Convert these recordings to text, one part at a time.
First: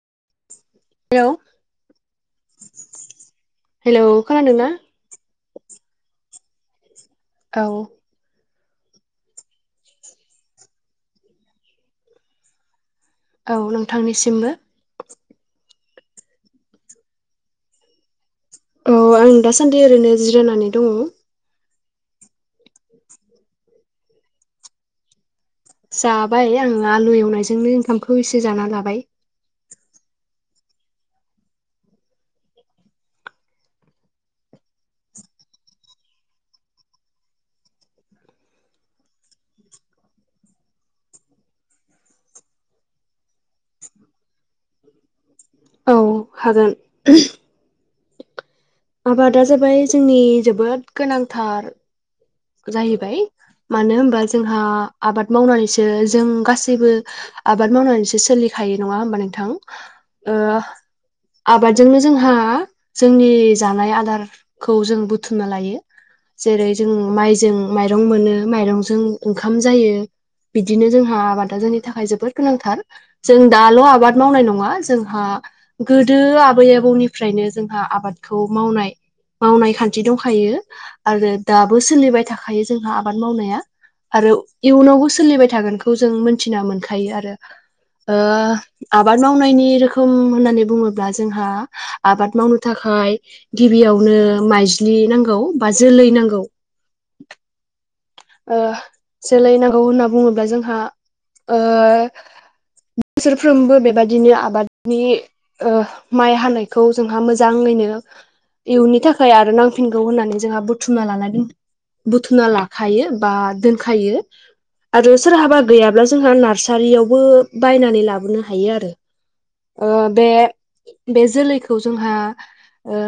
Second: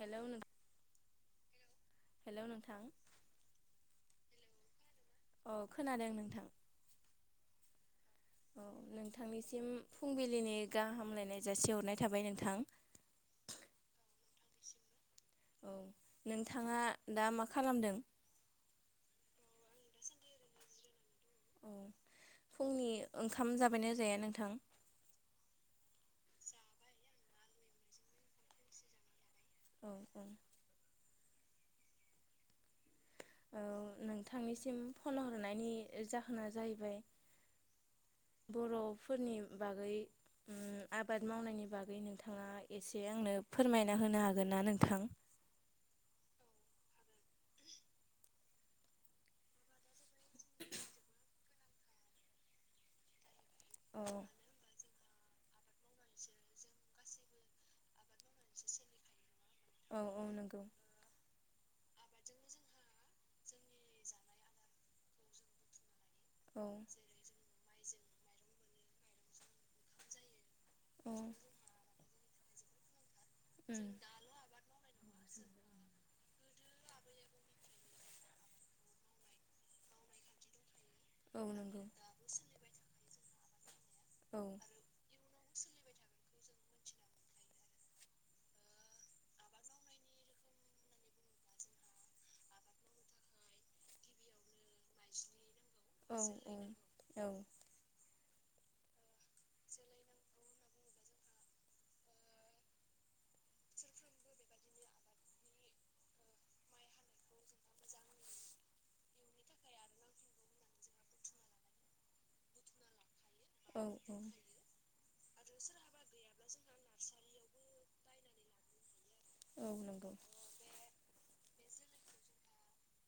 Hello hello, hello नोंथां hello खोनादोंना? औ खोनादों नोंथां औ। औ नोंथांनिसिम फुंबिलिनि गाहाम हामग्लायनाय जासिहरनाय थाबाय नोंथां। औ नोंथांनिसिमबो औ, नोंथाङा दा मा खालामदों? औ आं दासान्दि ओरैनो जिरायनानै दङ। औ फुंनि ओंखाम जाबायना जाया नोंथां? जाबाय आङो आलु एवनायजोंनो ओंखामखौ एसे जाना लाबाय। औ औ। ओ नोंथांनिसिम फन हरनायनि जाहोना जाहैबाय बर'फोरनि बागै उम आबाद मावनायनि बागै नोंथाङा एसे आंनो फोरमायना होनो हागोन ना नोंथां? औ हागोन। आबादा जाबाय जोंनि जोबोद गोनां थार जायैबाय। मानो औ होमबा जोंहा आबाद मावनानैसो जों गासैबो आबाद मावनानैसो सोलिखायो नङा होमबा नोंथां? औ औ ओ नंगौ आबादजोंनो जोंहा जोंनि जानाय आदारखौ जों बुथुमना लायो। औ जेरै जों माइरं मोनो माइरंजों ओंखाम जायो। बिदिनो औ जोंहा आबादा जोंनि थाखाय जोबोद गोनांथार। जों दाल' उम आबाद मावनाय नङा, जों हा गोदो आबै आबौनिफ्रायनो जोंहा आबादखौ मावनाय मावनाय खान्थि दंखायो। आरो औ दाब नंगौ सोलिबाय थाखायो जोंहा आ बाद मावनाया। आरो औ इयुनावबो सोलिबाय थागोनखौ जों मोनथि मोनखायो आरो ओ आबाद मावनायनि रोखोम होननानै बुङोब्ला जोंहा आबाद मावनो थाखाय गिबियावनो माइज्लि नांगौ बा जोलै औ नांगौ। औ। ओ जोलै नांगौ होनना बुङोब्ला जोंहा ओ बोसोरफ्रोमबो बेबादिनो आबादनि ओ माइ हानायखौ जोंहा मोजाङैनो इयुननि थाखाय आरो नांफिनगौ होननानै जोंहा बुथुमना लाना दिन बुथुना लाखायो। बा औ दोनखायो आरो सोरहाबा गैयाब्ला जोंहा नारसारियावबो बायनानै लाबोनो हायो आरो औ ओ नंगौ बे बे जोलै जोंहा ओ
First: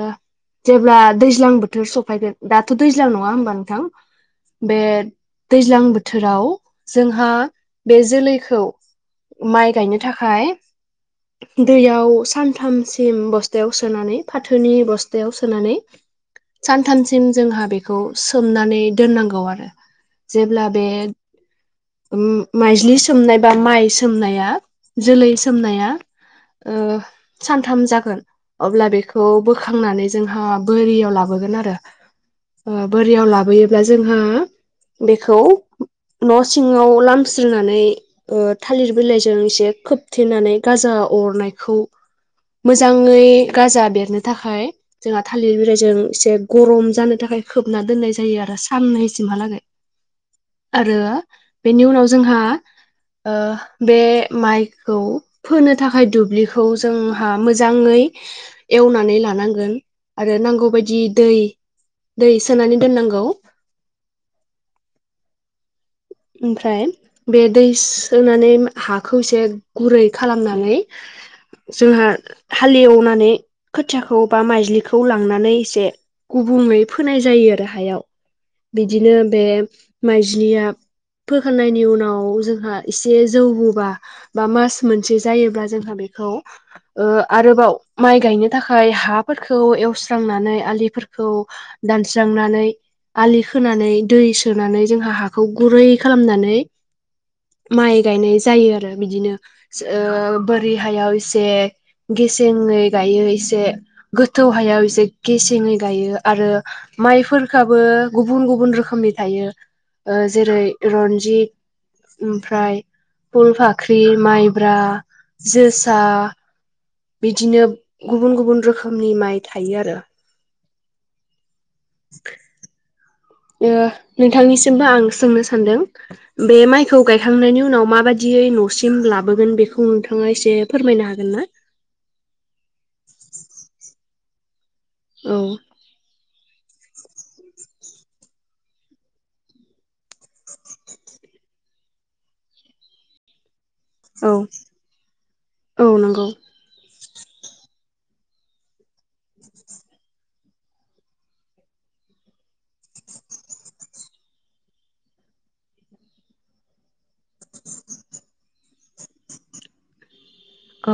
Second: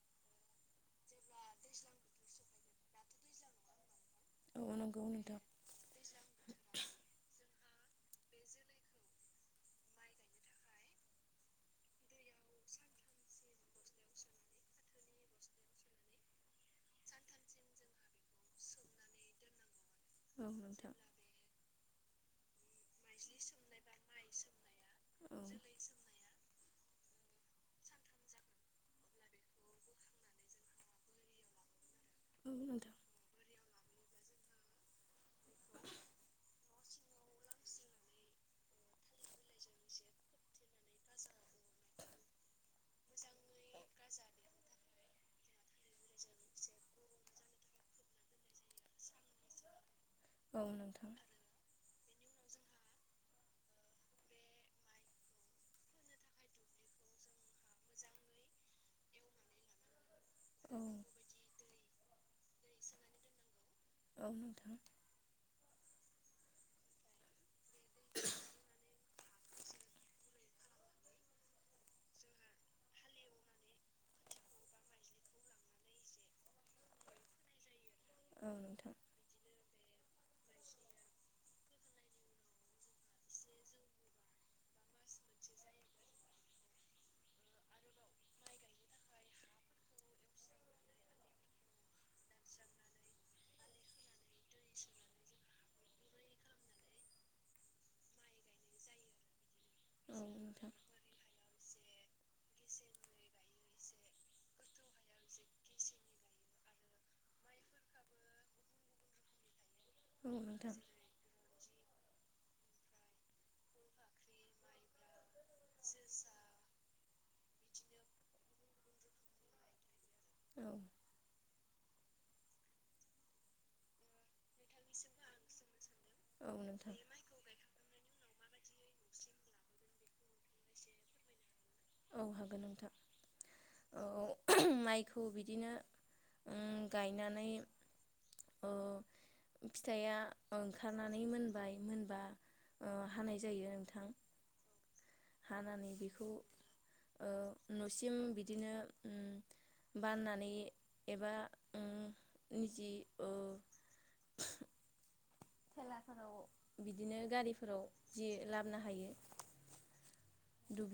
जेब्ला दैज्लां बोथोर सफायगोन दाथ' दैज्लां नङा होमबा नोंथां? औ बे नंगौ नोंथां दैज्लां बोथोराव जोंहा बे जोलैखौ माइ गायनो थाखाय दैयाव सानथामसिम बस्थायाव सोनानै फाथोनि बस्थायाव सोनानै सानथामसिम जोंहा बेखौ सोमनानै दोननांगौ आरो औ जेब्ला बे नोंथां ओम माइज्लि सोमनाय बा माइ सोमनाया जोलै औ सोमनाया ओ सानथाम जागोन अब्ला बेखौ बोखांनानै जोंहा बोरियाव लाबोगोन आरो नोंथां ओ लाबोयोब्ला जोंहा बेखौ न' सिंङाव लामस्रोनानै ओ थालिर बिलाइ जों एसे खोबथेनानै गाजा अरनायखौ मोजाङै गाजा बेरनो थाखाय जोंहा थालिर बिलाइजों एसे गरम जानो थाखाय खोबना दोननाय जायो आरो साननैसिमहालागै। औ नोंथां औ आरो नोंथां बेनि उनाव जो‌ जोंहा ओ बे माइखौ फोनो थाखाय दुब्लिखौ जोंहा मोजाङै एवनानै लानांगोन। आरो औ नांगौबायदि नोंथां दै दै सोनानै दोननांगौ औ नोंथां ओमफ्राय बे दै सोनानै हाखौ एसे गुरै खालामनानै जोंहा हालेवनानै खोथियाखौ बा माइज्लिखौ लांनानै एसे गुबुङै फोनाय जायो आरो हायाव। औ नोंथां बिदिनो बे माइज्लिया फोखांनायनि उनाव जोंहा एसे जौबोबा बा मास मोनसे जायोब्ला जोंहा बेखौ ओ आरोबाव माइ गायनो थाखाय हाफोरखौ एवस्रांनानै आलिफोरखौ दानस्रांनानै आलि खोनानै दै सोनानै जोंहा हाखौ गुरै खालामनानै माइ गायनाय जायो आरो बिदिनो। सो ओ बोरि हायाव एसे गेसेङै गायो एसे गोथौ हायाव एसे गेसेङै गायो आरो माइफोरखाबो गुबुन गुबुन रोखोमनि थायो। ओ औ जेरै जित ओमफ्राय फुलफाख्रि, माइब्रा, जोसा बिदिनो गुबुन गुबुन रोखोमनि माइ थायो आरो। औ [inaudible] ओ नोंथांनिसि जेनबा आं सोंनो सानदों बे माइखौ नोंथां गायखांनायनि उनाव माबाय दियै न'सिम लाबोगोन बेखौ नोंथाङा एसे फोरमायनो हागोन ना औ हागोन नोंथां औ माइखौ औ बिदिनो उम गायनानै ओ फिथाइया ओंखारनानै मोनबाय मोनबा ओ हानाय जायो। औ औ हानानै नंगौ बेखौ ओ न'सिम बिदिनो उ बाननानै एबा उ ओ निजि ओ थेलाफोराव बि बिदिनो गारिफोराव जि ला बोनो हायो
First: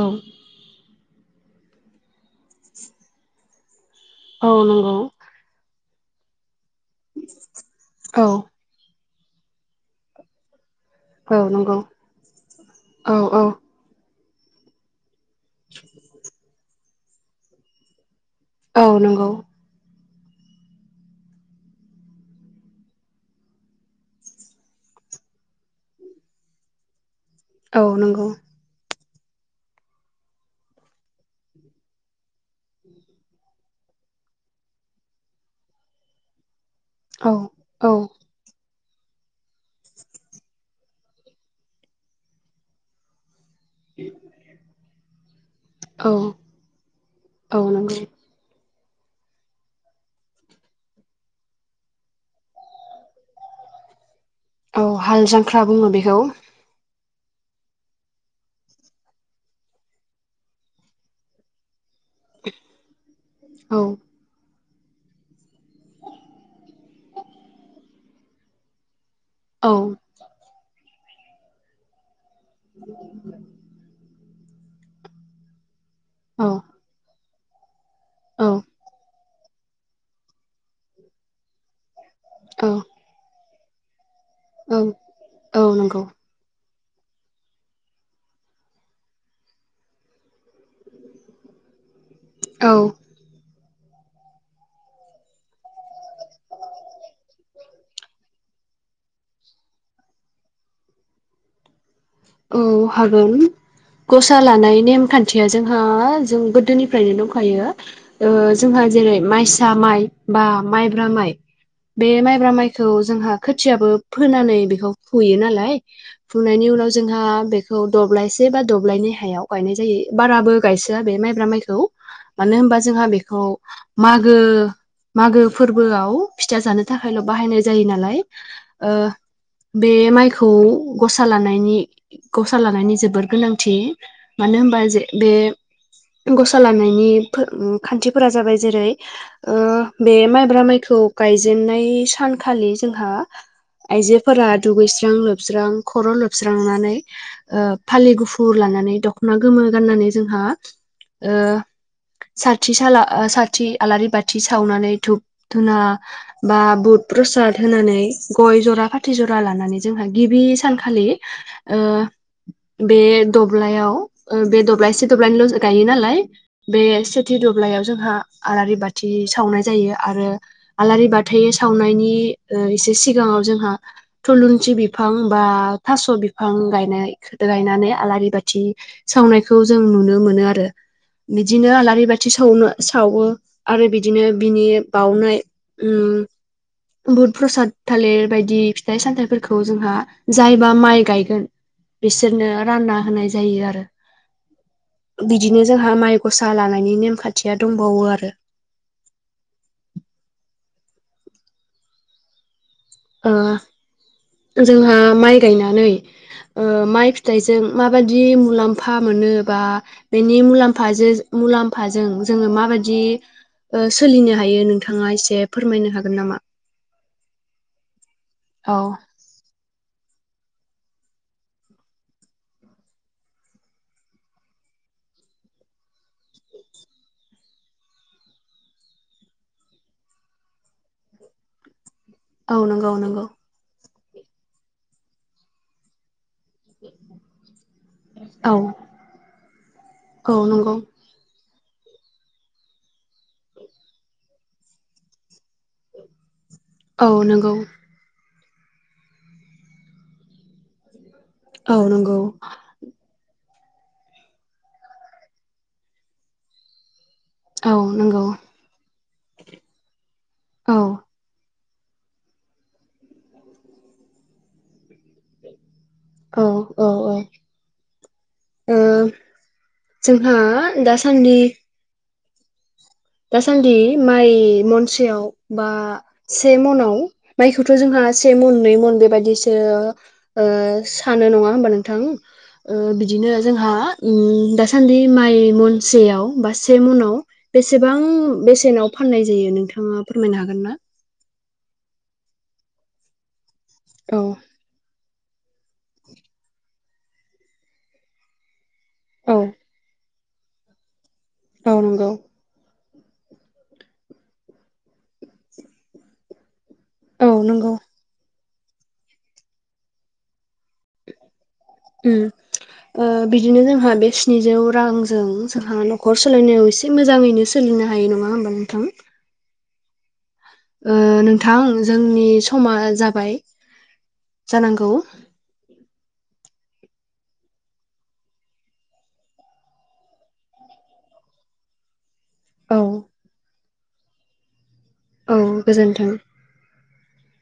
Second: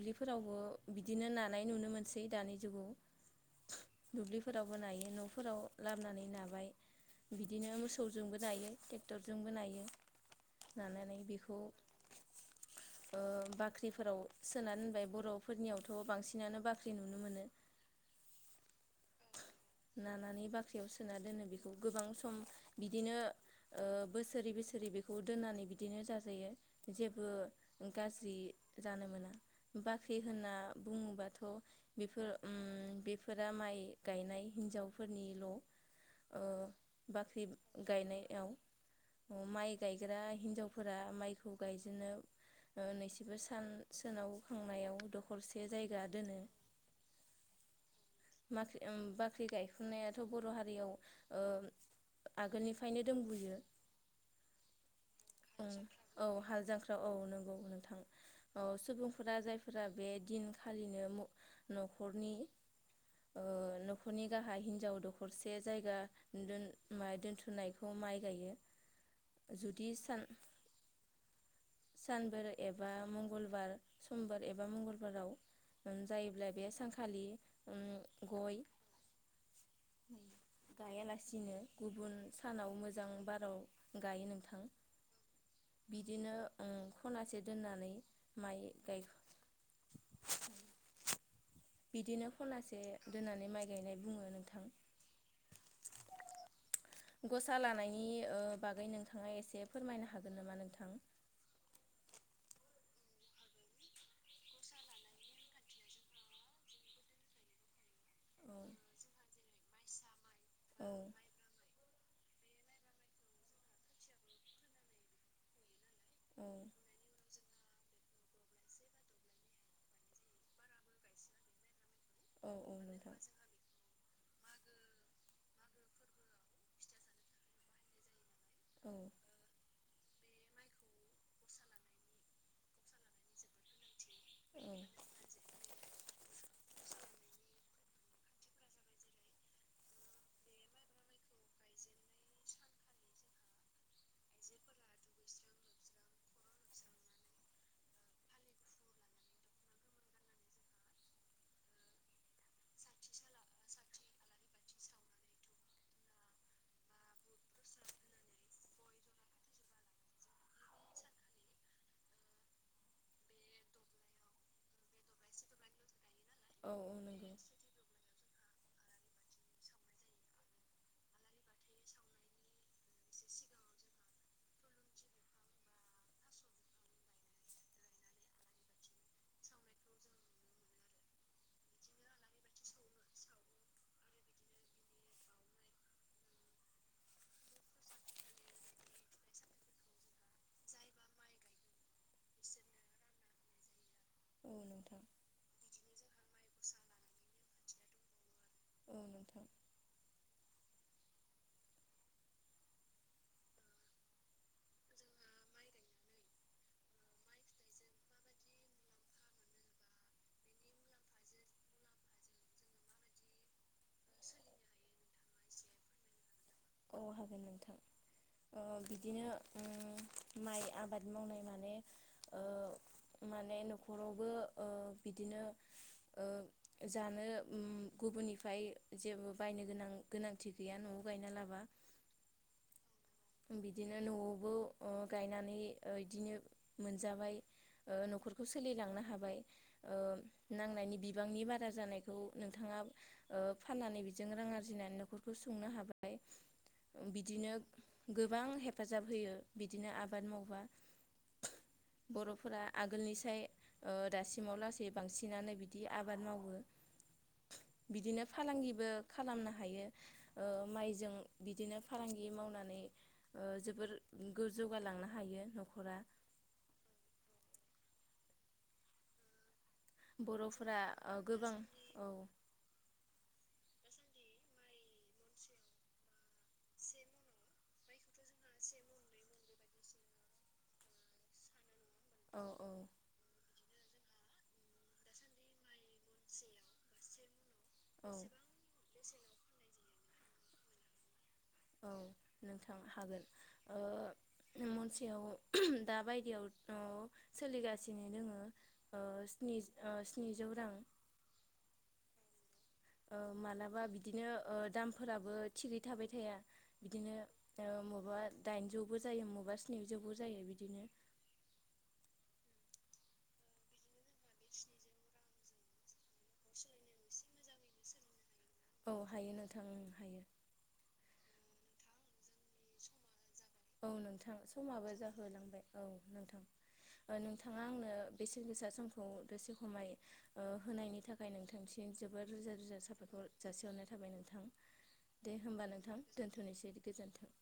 औ बिदिनो नानाय नुनो मोनसै दानि जुगाव औ दुब्लिफोरावबो नंगौ नायो न'फोराव लाबोनानै नाबाय बिदिनो औ मोसौजोंबो जायोे जोंबो नायो नानानै औ बेखौ नंगौ औ ओ औ बाख्रिफोराव सोनानै दोनबाय बर' फोरनियावथ' बांसिनानो बा ख्रि नुनो मोनो। औ नंगौ नानानै बाख्रियाव सोना दोनो बेखौ गोबां सम बिदिनो ओ बोसोरै बोसोरै बेखौ दोननानै बिदिनो जाजायो जे बो औ नंगौ गाज्रि जानो मोना बाख्रि होनना बुङोबाथ' बेफोर उम बेफोरा माइ गायनाय हिन्जावफोरनिल' औ बाख्रि औ गायनायाव अ माइ गायग्रा हिनजावफोरा माइखौ गायजेननो ओ [unintelligible] सान सोनाब खनायाव दखरसे जायगा औ दोनो। औ नंगौ माख्रि उम बाख्रि गायखुनायाथ' बर' हारियाव ओ आगोलनिफ्रायनो दंबोयो। औ हाल जांख्रा ओं बुंङो बेखौ औ हाल जांख्रा औ नंगौ नोंथां औ सुबुंफोरा जायफोरा बे दिनखालिनो मो न'खराव हरनि औ ओ-न'खरनि गाह हा हिनजाव दखरसे जायगा दोन- मा-थुमनायखौ माइ गायो। औ जुदि सान। सानबोर एबा मंगलबार समबार। एबा मंगलबाराव। औ जायोब्ला बे सानखालि। उम औ गय गायालासिनो। गुबुन औ सानाव मोजां बाराव। गायो नोंथां औ औ नंगौ बिदिनो। ओ खनासे दोननानै माइ गाय बिदिनो औ खनासे दोननानै माइ नाय बुङो नोंथां। गसा लानायनि ओ-बागै नोंथाङा एसे फोरमायनो हागोन नामा नोंथां? औ हागोन। गसा लानाय नेमखान्थिया जोंहा जों गोदोनिफ्रायनो दंखायो। औ ओ-जोंहा जेरै माइसा माइ। बा औ माइब्रा माइ। बे माइब्रा माइखौ जोंहा खोथियाबो फोनानै बेखौ फुयो नालाय। औ फुनायनि उनाव। बा बेखौ दब्लायसे बा दब्लायनै हायाव गायनाय जायो बाराबो गायसोआ बे माइब्रा माइखौ। औ मानो औ होनबा जोंहा नोंथां बेखौ मागो। मागो फोरबोआव फिथा जानो थाखायल' बाहायनाय जायो नालाय। औ ओ- बे। माइखौ गसा लानायनि गसा लानायनि जोबोर गोनांथि। मानो होनबा जे बे गसा लानायनि फोर ओम खान्थिफोरा जाबाय जेरै ओ- बे माइब्रा माइखौ गायजेनन्नाय सानखालि जोंहा। आइजोफोरा दुगैस्रां लोबस्रां खर' लोबस्र नानै फालि गुफुर लानानै दख'ना गोमो गाननानै जोंहा ओ- साथि साला साथि आलारि बाथि सावनानै धुप-धुना बा बुद-प्रसाद होनानै गय जरा फाथै जरा लानानै जोंहा गिबि सानखालि। ओ- बे दब्लायाव ओ-बे दब्लायसे दब्लायनैल' गायो नालाय। औ बे औ नंगौ सेथि दुब्लायाव जोंहा। आलारि बाथि सावनाय जायो आरो आलारि बाथै सावनायनि ओ एसे सिगाङाव जोंहा थुलुंसि बिफां बा। थास' बिफां गायनाय गायनानै आलारि बाथि सावनायखौ जों नुनो मोनो आरो बिदिनो आलारि बाथि सावनो सावो आरो। बिदिनो बिनि बावनाय ओम बुद-प्रसाद थालिर बायदि फिथाइ- सामथाइफोरखौ जोंहा जाय बा माइ गायगोन बिसोरनो रानना होनाय जायो आरो। औ नोंथां बिदिनो जोंहा माइ गसा लानायनि नेमखा थिया दंबावो आरो। औ नोंथां। ओ जोंहा माइ गायनानै ओ माइ फिथाइजों माबादि मुलाम्फा मोनो बा बेनि मुलामफाजों मुलाम्फाजों जोङो माबादि। ओ सोलिनो हायो नोंथाङा एसे। फोरमायनो हागोन नामा? अ हागोन नोंथां। ओ औ बिदिनो। ओम माइ आबाद मावनाय माने ओ माने नखरावबो ओ बिदिनो ओ जानो ओम गुबुननिफ्राय जेबो बायनो गोनां गोनांथि गैया न'आव गायना ला बा। औ नंगौ नों गौ। दिनो न'आवबो ओ गायनानै ओ इदिनो। मोनजाबाय ओ न'खरखौ औ सोलिलांनो हाबाय ओ औ नंगौ नांनायनि बिबांनि बारा। जानायखौ नोंथाङा ओ फाननानै बेजों रां आरजिनानै न'खरखौ सुंनो हाबाय। औ बिदिनो। नंगौ गोबां हेफाजाब होयो बिदिनो आबाद मावबा। औ नंगौ बर'फोरा आगोलनिसाय। ओ दासिमाव लासै बांसिनानो बिदि आबाद मावो। औ नंगौ बिदिनो फालांगिबो खालामनो हायो ओ औ माइजों बिदिनो। फालांगि मावनानै। ओ जोबोर गो-जौगालांनो हायो न'खरा। औ औ औ ओ जोंहा बर'फोरा ओ दासान्दि गोबां औ। दासान्दि माइ महनसेयाव बा से म'नाव माइखौथ' जोंहा से मन नै मन बेबायदिसो ओ सानो नङा होमबा नों थां औ औ ओ बिदिनो। जोंहा उम दासान्दि माइ मन सेयाव बा से मनाव बेसेबां औ बेसेनाव फाननाय जायो नोंथाङा फोरमायनो हागोन ना? औ नोंथां हागोन ओ औ। [unintelligible] दा बायदियाव औ सोलिगासिनो दोङो। ओ औ स्नि जि ओ स्निजौ रां। औ नंगौ। ओ मालाबा बिदिनो ओ दामफोराबो थिगै थाबाय थाया। बिदिनो औ ओ नंगौ मबबा। दाइनजौबो जायो मबा स्निजौबो जायो बिदिनो। उम ओ बिदिनो जोंहा बे स्निजौ रांजों जोंहा न'खर सालायनायाव एसे मोजाङैनो सोलिनो हायो नङा होनबा। नोंथां। उम हायो। ओ नोंथां जोंनि समा जाबाय औ नोंथां जानांगौ समाबो जाहोलांबाय औ। नोंथां नोंथाङा आंनो बेसेन गोसा समखौ दसे खमाय होनायनि थाखाय नोंथांसिम जोबोर रोजा औ रोजा साबायखर जासिहरनाय था थाबाय नोंथां। दे औ होमबा नोंथां गोजोन्थों दोन्थ'नोसै गोजोन्थों।